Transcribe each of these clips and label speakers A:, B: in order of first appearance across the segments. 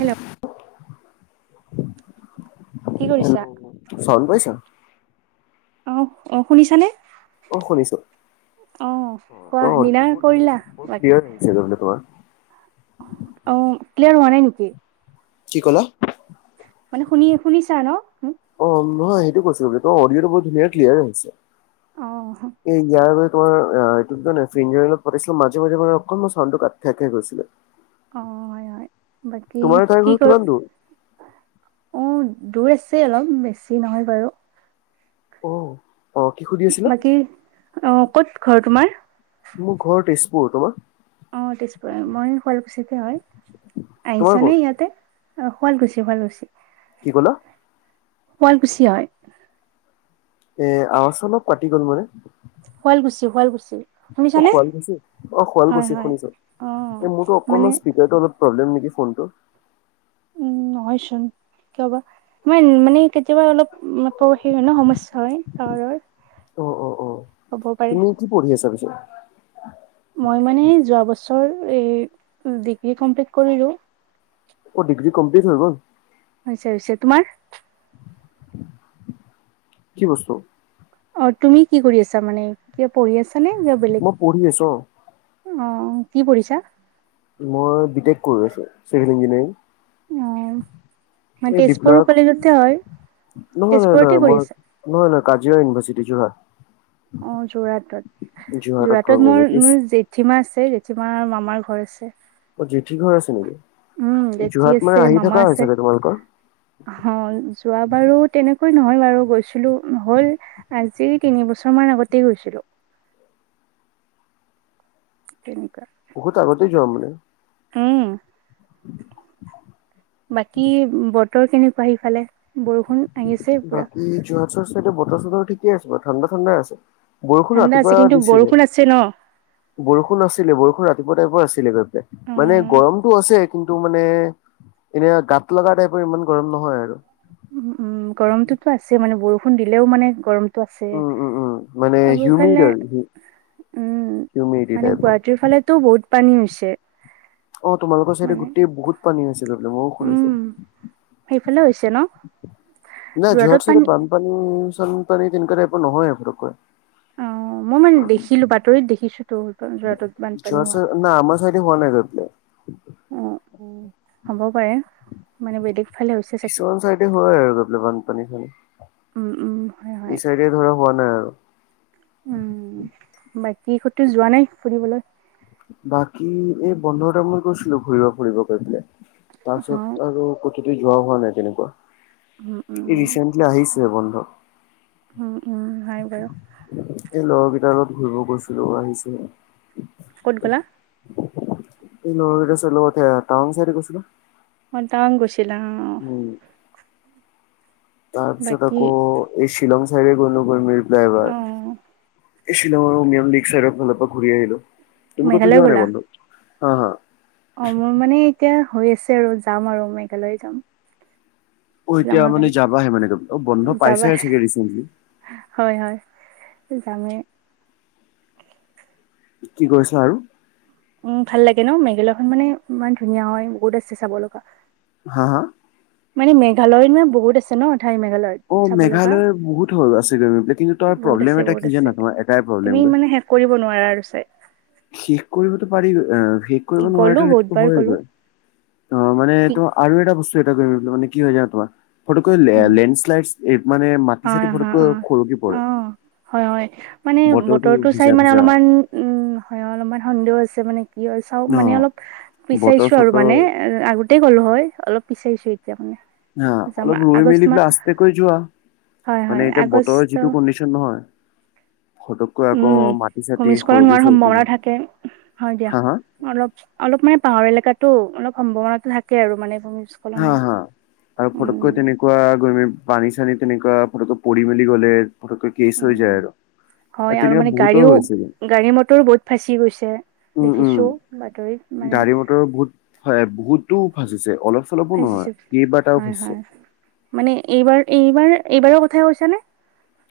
A: Hello কি
B: hello
A: কৰিছা?
B: চাউন পাইছ
A: অ অ শুনিছা নে
B: অ শুনিছো অ ত
A: কোৱা ডিনাৰ
B: বহুত
A: কৰিলা?
B: বহুত
A: অ
B: ক্লিয়াৰ আহিছে তোমাৰ
A: অ ক্লিয়াৰ হোৱা নাই নেকি
B: কি ক'লা
A: মানে শুনি শুনিছা ন মোক?
B: অ নহয় সেইটো কৈছো ত অডিঅটো বহুত ধুনীয়া ক্লিয়াৰ আহিছে
A: অ
B: এই ইয়াৰ গৈ তোমাৰ এ এইটো ফিংগাৰ অলপ পাতিছিলো মাজে মাজে মান অকনমান চাউনটো কাট খাই খাই গৈছিলে [unintelligible]
A: অ হয় হয় বাকী
B: তোমাৰ তাইৰ
A: কি
B: ঘৰ কিমান
A: কৰি
B: দূৰ?
A: অ দূৰ আছে অলপ বেছি নহয় বাৰু
B: অ অ' কি সুধি আছিলা?
A: বাকী অ ক'ত ঘৰ তোমাৰ
B: মোৰ ঘৰ তেজপুৰ তোমাৰ
A: অ তেজপুৰ মই শুৱালকুছিতে হয়
B: তোমাৰ
A: আহিছা নে
B: ক'ত?
A: ইয়াতে অ শুৱালকুছি শুৱালকুছি
B: কি ক'লা
A: শুৱালকুছি হয়
B: এ আৱাজ অলপ কাটি গ'ল মানে
A: শুৱালকুছি শুৱালকুছি
B: অ
A: শুনিছানে?
B: শুৱালকুছি অ
A: হয়
B: শুৱালকুছি
A: হয়
B: শুনিছো
A: অ
B: এ মোৰতো
A: মানে
B: অকনমান স্পীকাৰতো অলপ প্ৰব্লেম নেকি ফোনটো
A: উম নহয়চোন কাবা ইমান মানে কেতিয়াবা অলপ হেৰি হয় ন সমস্যা হয় তাৱাৰৰ
B: অ অ অ
A: হ'বও পাৰে।
B: তুমি কি পঢ়ি আছা পিছে?
A: মই মানে যোৱা বছৰ এই ডিগ্ৰী কমপ্লিট কৰিলো।
B: অ ডিগ্ৰী কমপ্লিট হৈ গল?
A: হৈছে হৈছে, তোমাৰ?
B: [inaudible] কি বস্তু?
A: অ তুমি কি কৰি আছা মানে? কিবা পঢ়ি আছা নে কিবা বেলেগ?
B: মই পঢ়ি আছো অ
A: অ কি পঢ়িছা?
B: মই বি টেক কৰি আছো চিভিল ইঞ্জিনিয়াৰিং।
A: অ মানে
B: এই
A: তেজপুৰ
B: দীপনাক
A: কলেজতে হয়
B: নহয় নহয়
A: তেজপুৰতে
B: নহয়
A: কৰি
B: মই
A: আছা
B: নহয় নহয় কাজিয় ইউনিভাৰ্চিটি যোৰহাট।
A: অ যোৰহাটত যোৰহাটত
B: কৰোগৈ
A: মোৰ
B: পিছ
A: মোৰ জে জেঠীমা আছে জেঠীমাৰ মামাৰ ঘৰ আছে।
B: অ জেঠী ঘৰ আছে নেকি?
A: উম জেঠী
B: যোৰহাত
A: আছে
B: মানে আহি
A: মামা
B: থকা
A: আছে
B: হয় চাগে তোমালোকৰ?
A: অ যোৱা বাৰু তেনেকৈ নহয় বাৰু গৈছিলো, হল আজি তিন বছৰ মান আগতেই গৈছিলোঁ। তেনেকুৱা।
B: বহুত আগতেই যোৱা মানে?
A: উম। বাকী বতৰ কেনেকুৱা সেইফালে? বৰষুণ আহিছে পুৰা
B: বাকী যোৰহাটৰ চাইডে বতৰ চতৰ ঠিকে আছে বাৰু ঠাণ্ডা ঠাণ্ডাই আছে। বৰষুণ
A: ঠাণ্ডা আছে
B: ৰাতিপুৱা
A: কিন্তু
B: দিছিলে।
A: বৰষুণ আছে ন
B: বৰষুণ আছিলে বৰষুণ ৰাতিপুৱা টাইপৰ আছিলে গৈ পেলাই, মানে
A: উম
B: গৰমটো আছে কিন্তু মানে এনেই আ গাত লগা টাইপৰ ইমান গৰম নহয় আৰু।
A: উম উম গৰমটোতো আছে মানে বৰষুণ দিলেও মানে গৰমটো আছে।
B: উম উম উম মানে
A: আৰু
B: হিউমিড
A: এইফালে
B: আৰু
A: উম
B: হিউমিডিটি
A: মানে
B: টাইপৰ।
A: গুৱাহাটীৰ ফালেতো বহুত পানী হৈছে।
B: অ তোমালোকৰ চাইডে
A: মানে
B: গোটেই বহুত পানী হৈছে তাৰমানে মইও
A: উম
B: শুনিছো।
A: সেইফালে হৈছে ন?
B: নাই
A: যোৰহাটত
B: যোৰহাট চাইডে
A: পানী
B: বানপানী চানপানী তেনেকা টাইপৰ নহয় পটককৈ।
A: অ মই মানে দেখিলো বাতৰিত দেখিছো তো যোৰহাটত
B: যোৰহাট
A: বানপানী হোৱা।
B: চাইড না আমাৰ চাইডে হোৱা নাই [unintelligible]
A: অ অ হ'ব পাৰে মানে বেলেগ ফালে হৈছে চাগে
B: কিছুমান চাইডে হয় আৰু গ পেলাই বানপানী চানী
A: উম উম হয় হয়
B: এই চাইড তে ধৰা হোৱা নাই আৰু।
A: উম বাকী কতো যোৱা নাই ফুৰিবলৈ?
B: বাকী এই বন্ধৰ টাইমত গৈছিলো ঘুৰিব ফুৰিব কাৰনে,
A: অ
B: তাৰপিছত আৰু কতোতে যোৱা হোৱা নাই তেনেকুৱা,
A: উম
B: এই
A: উম
B: ৰিচেণ্টলি আহিছে বন্ধ।
A: উম উম হয় বাৰু।
B: এই লগৰকেইটাৰ লগত ঘূৰিব গৈছিলো আহিছোঁহে।
A: ক'ত গ'লা?
B: এই লগৰ কেইটা [unintelligible] টাউন চাইড গৈছিলো।
A: টাউন গৈছিলা অঁ অঁ।
B: উম। তাৰপিছত
A: বাকী
B: আকৌ এই শ্বিলং চাইডে গলোঁ, গৈমিৰ
A: অ
B: প্লাইভাৰ। এই শ্বিলং নিয়ম নিক চাইডৰ ফালৰপৰা ঘূৰি আহিলো, তুমি কতো
A: মেঘালয়
B: যোৱা নাই
A: গ'লা
B: বন্ধত? হা হা
A: অ মোৰ মানে এতিয়া হৈ আছে আৰু যাম আৰু মেঘালয় যাম।
B: অ এতিয়া
A: শ্বিলঙৰ
B: মানে
A: ফালে
B: যাবাহে মানে, অ বন্ধ পাইছা
A: যাবা
B: হে চাগে ৰিচেন্টলি?
A: হয় হয়। যামে
B: কি কৰিছা আৰু?
A: উম, ভাল লাগে ন? মেঘালয় খন মানে ইমান ধুনীয়া হয়, বহুত আছে চাব লগা।
B: হা হা
A: মানে মেঘালয়ত মানে বহুত আছে ন ঠাই মেঘালয়ত?
B: অ
A: চাব লগা
B: মেঘালয় বহুত হৈ আছে গ কিন্তু, তাৰ
A: বহুত আছে
B: প্ৰব্লেম এটা
A: বহুত
B: কি
A: আছে
B: জানা তোমাৰ এটাই
A: তুমি
B: প্ৰব্লেম গ
A: মানে শেষ কৰিব নোৱাৰে আৰু চাই
B: শেষ কৰিবতো পাৰি, অ শেষ কৰিব
A: গ'লো
B: নোৱাৰটো সেইটো
A: বহুতবাৰ
B: হয়য়ে
A: গ'লো
B: গ'ল। অ মানে
A: কি
B: তোমাৰ আৰু এটা বস্তু এটা কৰিব মানে কি হয় জান তোমাৰ ফটোকৈ লেন্স মে [unintelligible] ফাটি
A: হয়
B: চাতি
A: হয় অ
B: ফটককৈ সৰকি
A: অ
B: পৰে,
A: হয় হয় মানে
B: বতৰটো
A: চাই
B: ভিজা
A: মানে
B: ভিজা
A: অলপমান উম, হয় অলপমান সন্দেহ আছে মানে কি হয় চাও মানে
B: অ'
A: অলপ
B: বতৰ
A: বিচাৰিছো আৰু
B: চতৰ
A: মানে। আগতেই গ'লো হয়, অলপ বিচাৰিছো এতিয়া মানে।
B: হা
A: যাম
B: অলপ ৰৈ
A: আগষ্ট
B: মেলি
A: মাহ
B: পেলাই আস্তে কৈ যোৱা
A: হয় হয়
B: মানে, এতিয়া বতৰৰ
A: আগষ্ট
B: যিটো কিন নহয় ক আকৌ
A: উম
B: মাটি চাটি
A: ভূমিস্খলন
B: সৰকি
A: হোৱাৰ
B: চৰকি
A: সম্ভাৱনা
B: বুলি,
A: থাকে হয় দিয়া
B: হা হা?
A: অলপ অলপ মানে পাহাৰ এলেকাতো অলপ, সম্ভাৱনাটো থাকে আৰু মানে ভমি
B: হা হা আৰু ফটকৈ তেনে পোৰা গৈ পানী চানী তেনেকুৱা ফতককৈ পৰি মেলি গ'লে ফ
A: উম, হয় আৰু মানে
B: বহুতৰ
A: গাড়ীও
B: হৈছিলে
A: গাড়ী মটৰো ব ফাঁচি গৈছে
B: উম উম
A: দেখিছো বাতৰিত মানে,
B: গাড়ী বহুত বহুতো ভাজিছে, অলপ চলপো নহয়
A: ফাঁচিছে
B: কেইবাৰটাও
A: হয়
B: ভাজিছে
A: হয় মানে এইবাৰ এইবাৰ এইবাৰৰ কথাই কৈছানে?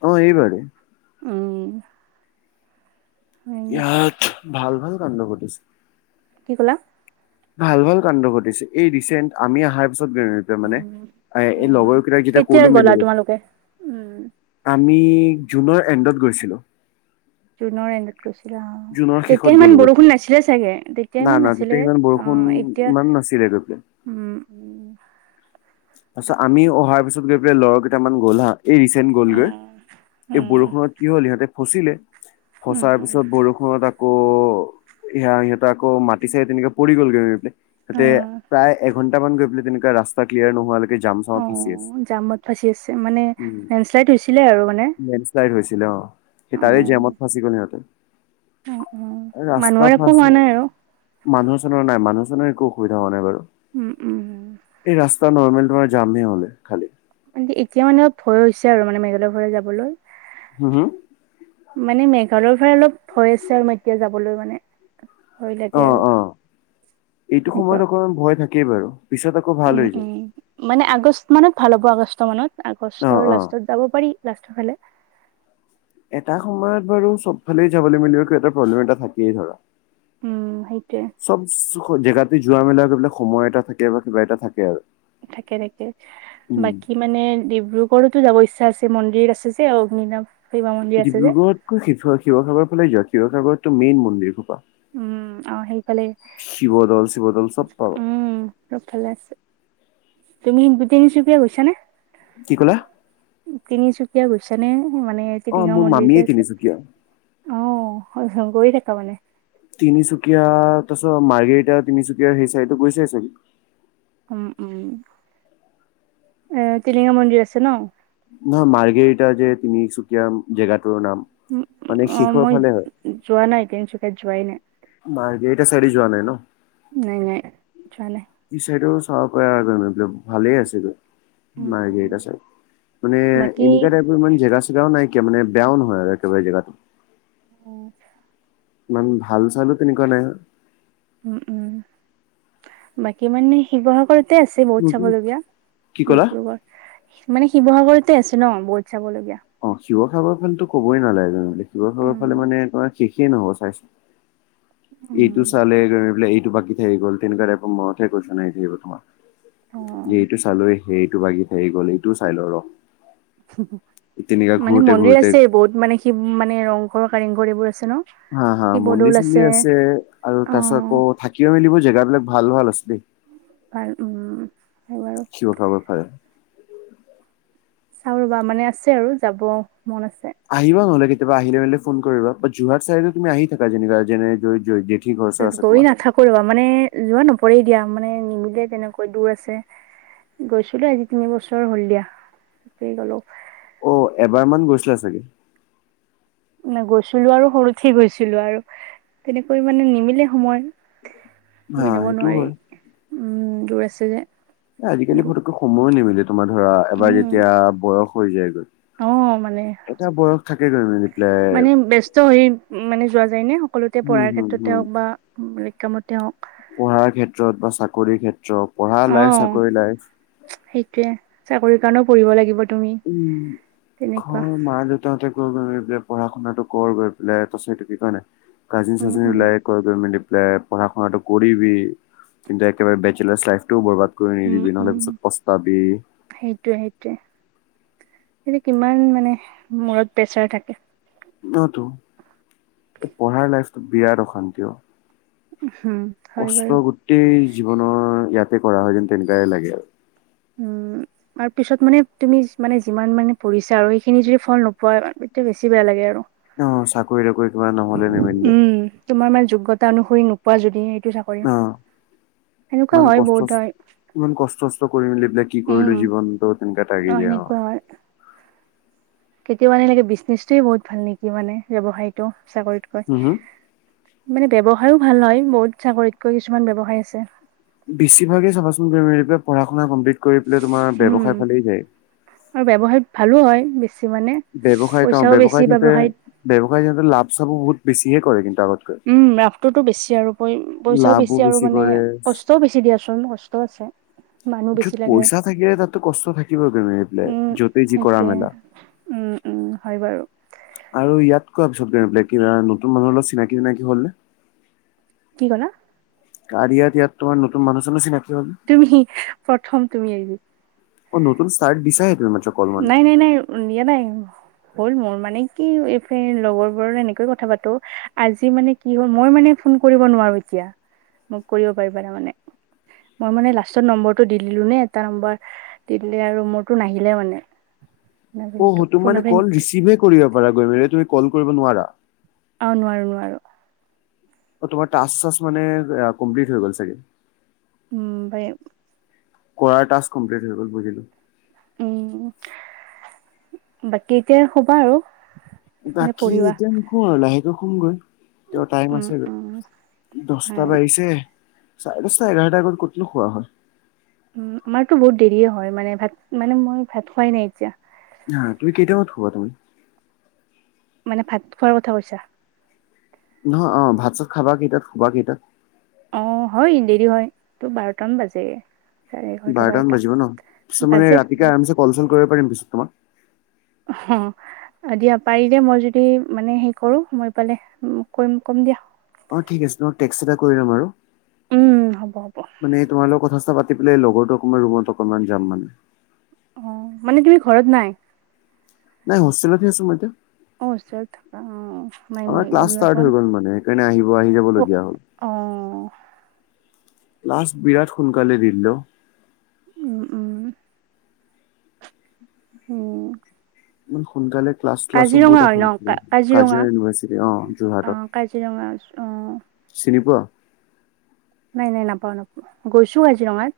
B: অ এইবাৰ
A: অঁ
B: ইয়াত ভাল ভাল কাণ্ড ঘটিছে।
A: কি ক'লা?
B: ভাল ভাল কাণ্ড ঘটিছে। এই ৰিচণ্ট আমি অহাৰ পিছত গ মানে,
A: উম
B: এই
A: হয়
B: লগৰ
A: হয়
B: কেইটাক যেতিয়া
A: কেতিয়া
B: ক'লো
A: গ'লা
B: মিলিলো
A: তোমালোকে? উম
B: আমি জুনৰ এণ্ডত গৈছিলোঁ।
A: জুনৰ এণ্ডত গৈছিলা অ,
B: জুনৰ শেষত
A: তেতিয়া
B: গ'লো
A: সিমান
B: গৈ
A: বৰষুণ
B: পেলাই
A: নাছিলে চাগে?
B: না
A: ইমান
B: না
A: নাছিলে
B: তেতিয়া ইমান
A: অ
B: বৰষুণ
A: এতিয়া
B: ইমান নাছিলেটো।
A: উম উম
B: তাৰপিছত আমি অহাৰ পিছত গৈ পেলাই লগৰ কেইটামান গ'ল হা এই ৰিচেণ্ট গ'লগৈ, এই
A: উম
B: বৰষুণত কি হ'ল সিহঁতে ফচিলে, ফচাৰ
A: উম
B: পিছত বৰষুণ সিহঁত আকৌ, সিহঁততে আকৌ মাতি চাই তেনেকে পৰি গ'লগৈ স পেলাই তাতে
A: উম
B: প্ৰায় এঘন্ট মান গৈ পেলাই তেনেকুৱা ৰাস্তা ক্লিয়াৰ নোহোৱালৈকে যাম
A: অ জামত ফচি আছে মানে,
B: উম
A: লেণ্ডশ্লাইড হৈছিলে আৰু মানে?
B: লেণ্ডশ্লাইড হৈছিলে অ, সেই তাৰে
A: অ
B: জেমত ফাঁচি গ'ল সিহঁতে।
A: অ অ
B: ৰাস্তা
A: মানুহৰ একো হোৱা
B: ফাচে,
A: নাই আৰু
B: মানুহ চনৰ নাই মানুহ চানুৰ একো অসুবিধা হোৱা নাই বাৰু।
A: উম উম
B: এই ৰাস্তা নৰ্মেল তোমাৰ জামেই হলে খালি
A: এতিয়া মানে অলপ ভয় হৈছে আৰু মানে মেঘালয় ফালে যাবলৈ।
B: হু হু?
A: মানে মেঘালয়ৰ ফালে অলপ ভয় আছে আৰু এতিয়া যাবলৈ মানে। ভয় লাগে
B: অ
A: আৰু
B: অ এইটো
A: তেনেকুৱা
B: সময়ত অকণমান ভয় থাকেই বাৰু পিছত আকৌ ভাল
A: উম
B: হৈ যায়।
A: উম মানে আগষ্ট মানত ভাল হ'ব আগষ্ট মানত,
B: অ
A: আগষ্টৰ
B: অ
A: লাষ্টত যাব পাৰি লাষ্টৰ ফালে।
B: এটা সময়ত বাৰু চব ফালে যাবলৈ মিলিব এটা প্ৰব্লেম এটা থাকিয়েই ধৰা।
A: উম সেইটোৱে।
B: চব জেগাতে যোৱা মেলাবিলাক সময় এটা থাকে বা কিবা এটা থাকে আৰু।
A: থাকে থাকে
B: উম
A: বাকী মানে ডিব্ৰুগড়তো যাব ইচ্ছা আছে, মন্দিৰ আছে যে অগ্নি নাম
B: ডিব্ৰুগড়তকৈ শিৱসাগৰ ফালে যোৱা শিৱসাগৰতো মেইন মন্দিৰ সোপা।
A: উম অ সেইফালে,
B: শিৱদৌল শিৱদৌল চব পাবা
A: উম চোব ফালে আছে। তুমি তিনিচুকীয়া গৈছা নে?
B: কি ক'লা?
A: তিনিচুকীয়া গৈছেনে? মানে
B: অ
A: টিলিঙা
B: মোৰ
A: মন্দিৰ
B: মামীয়ে
A: যে আছে।
B: তিনিচুকীয়া
A: অ হ হ গৈ থাকা মানে।
B: তিনিচুকীয়া তচৰ মাৰ্গেটা তিনিচুকীয়া সেই চাইডো গৈছাই চাগে?
A: উম উম এ টিলিঙা মন্দিৰ আছে ন?
B: নহয় মাৰ্গেৰিতা এইটা যে তুনিচুকীয়া জেগাটোৰ নাম।
A: উ
B: মানে
A: অ
B: শেষৰ
A: মই
B: ফালে হয়
A: যোৱা নাই তিনিচুকীয়াত যোৱাই নাই।
B: মাৰ্গেৰিটা চাইডে যোৱা নাই ন?
A: নাই নাই যোৱা নাই।
B: ই চাইডও চাব পৰা আৰু [unintelligible] ভালে আছে গৈ
A: উম,
B: মাৰ্গেৰিটা চাইড। মানে
A: বাকী
B: এনেকুৱা টাইপৰ জেগা নাইকিয়া মানে বেয়া নহয় আৰু একেবাৰে জেগাত।
A: অ
B: ইমান ভাল-চালো তেনেকুৱা নাই।
A: উম উম বাকী মানে শিৱসাগ তে আছে বহুত
B: নতুন
A: চাবলগীয়া
B: কি ক'লা
A: ডিব্ৰুগড় মানে শিৱসাগৰতে আছে ন বহুত চাবলগীয়া।
B: অ শিৱসাগৰ ফালো ক'বই নালাগে, শিৱসাগৰ
A: উম
B: ফালে মানে শেষে নহব চাই এইটো
A: উম
B: চালে গৈ পেলাই এইটো বাকী থাকি গ'ল তেনেকুৱা [unintelligible] তোমাৰ
A: অ
B: যে এইটো চালো সেইটো বাগি থি গ'ল এইটোও চাই লো ৰ। তেনেকা
A: মানে
B: ঘূৰোতে
A: মন্দিৰ
B: ঘূৰোতে
A: আছে বহুত মানে সি মানে ৰংঘৰ কাৰেংঘৰ এইবোৰ আছে ন।
B: হা হা মন্দিৰ চন্দিৰ আছে আৰু তাৰপিছত
A: অ
B: আকৌ থাকিব মেলিব জেগাাবলাক ভাল ভাল আছে দেই।
A: ভাল উম হয় বাৰু।
B: শিৱসাগৰৰ ফালে।
A: চাওঁ ৰ'বা, মানে আছে আৰু, যাব মন আছে।
B: আহিবা নহ'লে কেতিয়াবা আহিলে মানে ফোন কৰিবা, বাত যোৰহাট চাইডে তুমি আহি থাকা যেনে [unintelligible] আছে
A: গৈ
B: তোমাৰ।
A: নাথাকো ৰবা, মানে যোৱা নপৰে দিয়া, মানে নিমিলে তেনেকৈ দূৰ আছে। গৈছিলো আজি তিন বছৰ হ'ল দিয়া, তেতিয়াই গ'লো।
B: অ এবাৰ মান গৈছিলা চাগে?
A: গৈছিলো আৰু সৰুতেই গৈছিলো আৰু তেনেকৈ মানে নিমিলে সময়।
B: হা
A: মিলাব
B: সেইটোও
A: নোৱাৰি,
B: হয়।
A: উম দূৰ আছে যে।
B: আজিকালি ফটকে সময়ো নিমিলে তোমাৰ ধৰা এবাৰ
A: উম
B: যেতিয়া বয়স হৈ যায়গৈ।
A: অ, মানে।
B: এটা বয়স, থাকেগৈ মানে।
A: মানে ব্যস্ত হৈ মানে যোৱা যায় ন, সকলোতে
B: উম,
A: পঢ়াৰ
B: হম,
A: ক্ষেত্ৰতে
B: হম,
A: হ'ওক বা বেলেগ কামতে হক
B: পঢ়াৰ ক্ষেত্ৰত বা চাকৰিৰ ক্ষেত্ৰত, পঢ়াৰ লাইফ চাকৰিৰ লাইফ
A: সেইটোয়েই, চাকৰিৰ কাৰণেও পঢ়িব লাগিব। তুমি
B: উম,
A: তেনেকুৱা
B: ঘৰ মা-দে তহঁতে গৈ বোলে পঢ়া শুনাটো কৰ গৈ পেলাই, কৈছে কি কৰে নে নাই?
A: উম
B: কাজিন-চাজিন
A: উম
B: এইবিলাকে ঘৰত গৈ মেলি পঢ়া শুনাটো কৰিবি, কিন্তু একেবাৰে বেছেলাৰ লাইফতোও বৰবাদ গৈ কৰি নিদিবি, নহ'লে পিছত পস্তাবি।
A: সেইটোৱেই-সেইটোৱেই, সেইটো কিমান মানে মূৰত প্ৰেচাৰ থাকে।
B: নতো, এই পঢ়াৰ লাইফটো বিৰাট অশান্তি অ,
A: হম, হয়
B: কষ্ট
A: বাৰু।
B: গোটেই জীৱনৰ ইয়াতেই কৰা হয় যেন, তেনেকুৱাই লাগে আৰু।
A: উম। আৰু পিছত মানে তুমি মানে যিমান মানে পঢ়িচা আৰু, সেইখিনি যদি ফল নোপোৱা তেতিয়া বেছি বেয়া লাগে আৰু।
B: অ, চাকৰি-তাকৰি কিবা ন'হলে নিমিলিলে।
A: উম, তোমাৰ মানে যোগ্যতা অনুসৰি নোপোৱা যদি এইটো চাকৰি,
B: অ
A: সেনেকুৱা
B: ইমান
A: হয়,
B: কষ্ট
A: বহুতৰ।
B: ইমান কষ্ট-চষ্ট কৰি মেলি এইবিলাক কি
A: উম,
B: কৰিলো জীৱনতটো, তেনেকা থাকি
A: অ',
B: যায় আৰু।
A: সেনেকুৱা হয়। কেতিয়াবা এনেকে বিজনেচটোয়েই বহুত ভাল নেকি? মানে ব্যৱসায়টো, চাকৰিতকৈ
B: হম হম।
A: মানে ব্যৱসায়ও ভাল হয়, বহুত চাকৰিতকৈ কিছুমান ব্যৱসায় আছে।
B: বেছিভাগেই চাবাচোন [unintelligible] পঢ়া শুনা, কমপ্লিট কৰি পেলাই তোমাৰ
A: উম।
B: ব্যৱসায় ফালেই যায়।
A: আৰু ব্যৱসায়ত ভালো হয়, বেছি মানে।
B: ব্যৱসায়ত অ,
A: পইচাও বেছি
B: ব্যৱসায়ত সিহঁতে ব্যৱসায়ত সিহঁতে লাভ- চাভো বহুত বেছিই কৰে কিন্তু আগতকৈ।
A: লাভটোতো বেছি আৰু, প-পইচাও
B: লাভো
A: বেছি আৰু মানে
B: কৰে।
A: কষ্টও বেছি দিয়া চোন, কষ্টও আছে। মানুহ বেছি লাগে
B: পইচা থাকে, তাততো কষ্ট থাকিবই তুমি এইবিলাক,
A: উম,
B: য'তেই যি কৰা,
A: সেইটোৱে
B: মেলা।
A: উম, উম, হয় বাৰু।
B: আৰু ইয়াত কোৱা পিছত গৈ বোলে কিবা, নতুন মানুহৰ লগত চিনাকি-টিনাকি হ'লে?
A: কি ক'লা?
B: কাৰয়াত ইয়াত তোমাৰ নতুন মানুহ চানুহ চিনাকি হ'ল ন
A: তুমি, প্ৰথম তুমিয়েই।
B: অ, নতন ষ্টাৰ্ট দিছাহে তুমি মতলব।
A: নাই, নাই, নাই, দিয়া নাই। হ'ল মোৰ, মানে কি এই ফ্ৰে, লগৰবোৰৰ এনেকৈয়ে কথা পাতো। আজি মানে কি হ'ল, মই মানে ফোন কৰিব নোৱাৰো এতিয়া, মোক কৰিব পাৰিবা তাৰমানে। মই মানে লাষ্টত নম্বৰটো দি দিলো নে, এটা নম্বাৰ দি দিলে আৰু মোৰতো নাহিলে মানে।
B: অ, হ, তুমি
A: ফোন আ
B: মানে
A: ফ্ৰেণ্ড
B: ক'ল ৰিচিভহে কৰিব পাৰাগৈ, মানে তুমি ক'ল কৰিব নোৱাৰা।
A: অ, নোৱাৰো নোৱাৰো।
B: অ, তোমাৰ টাস্ক-চাস্ক মানে কমপ্লিট হৈ গ'ল চাগে।
A: উম, হয়।
B: কৰাৰ টাস্ক কমপ্লট হৈ গ'ল, বুজিলো।
A: উম, বাকী এতিয়া, সোবা আৰু। এনে
B: বাকী
A: পঢ়িবা
B: এতিয়া নুখো আৰু লাহেকৈ খোমগৈ, তেওঁ টাইম
A: উম উম
B: আছেগৈ। দশটা
A: হয়
B: বাঢ়িছে, চাৰে দশটা এঘাৰটা আগত ক'তনো খোৱা হয়।
A: উম আমাৰতো বহুত দেৰিয়ে হয় মানে ভাত মানে মই ভাত খোৱাই নাই এতিয়া।
B: হা তুমি কেইটাইমত খোৱা তুমি?
A: মানে ভাত খোৱাৰ কথা কৈছা?
B: নহয় অ, ভাত - চাত খাবা কেইটাত? শুবা কেইটাত?
A: অ হয় দেৰি হয়, তোৰ বাৰটামান বাজে। চাৰে এঘাৰটা
B: বাৰটামান
A: বাৰটা
B: বাজিব ন পিছত মানে
A: বাজে
B: ৰাতিকে আৰামচে কল - চল কৰিব পাৰিম পিছত তোমাক?
A: অ হ হ অ দিয়া পাৰি দে, মই যদি মানে হে কৰো, মই পালে উম কৰিম কম দিয়া।
B: অ ঠিক আছে, তোমাক টেক্স এটা কৰি লম আৰু।
A: উম হ'ব হ'ব।
B: মানে তোমাৰ লগৰ কথা - চটা পাতি পেলাই লগৰো অকণমান ৰুমত অকনমান যাম মানে।
A: অ মানে তুমি ঘৰত নাই?
B: নাই হষ্টেলতে আছো মই এতিয়া।
A: অ ওচৰত থাকা অ নাই
B: আমাৰ
A: মই গম
B: ক্লাছ ষ্টাৰট
A: নাপাওঁ
B: হৈ গল মানে সেইকাৰণে আহিব আহি যাব লগীয়া হ'ল।
A: অ
B: লাষ্ট বিৰাট সোনকালে দি দিলোঁ।
A: উম উ উম।
B: ইমান সোনকালে ক্লাছ ক্লাছো
A: কাজিৰঙা
B: বহুত
A: হয় ন
B: অসমসবি [inaudible] কাজিৰঙা ইউনিভাৰ্চিটি অ
A: অ
B: যোৰহাটত।
A: কাজিৰঙা অ
B: চিনি পোৱা?
A: নাই নাই নাপাও নাপ, গৈছোঁ কাজিৰঙাত।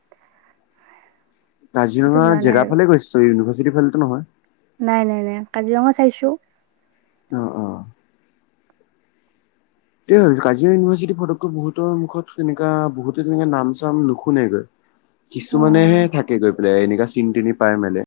A: তাতে
B: কাজিৰঙা
A: যোৱা নাই আৰু
B: জেগাফালে গৈছে, ইউনিভাৰ্চিটি ফালেতো নহয়?
A: নাই নাই নাই, কাজিৰঙা চাইছো।
B: অ অ। তেই ভাবছো কাজিৰ ইউনিভাৰ্চিটিৰ পটককৈ বহুতৰ মুখত তেনেকা বহুতে তেনেকা নাম - চাম নুশুনেগৈ।
A: অ
B: কিছুমানেহে থাকে গৈ পেলাই এনেকুৱা চিনি - তিনি পাই মেলে।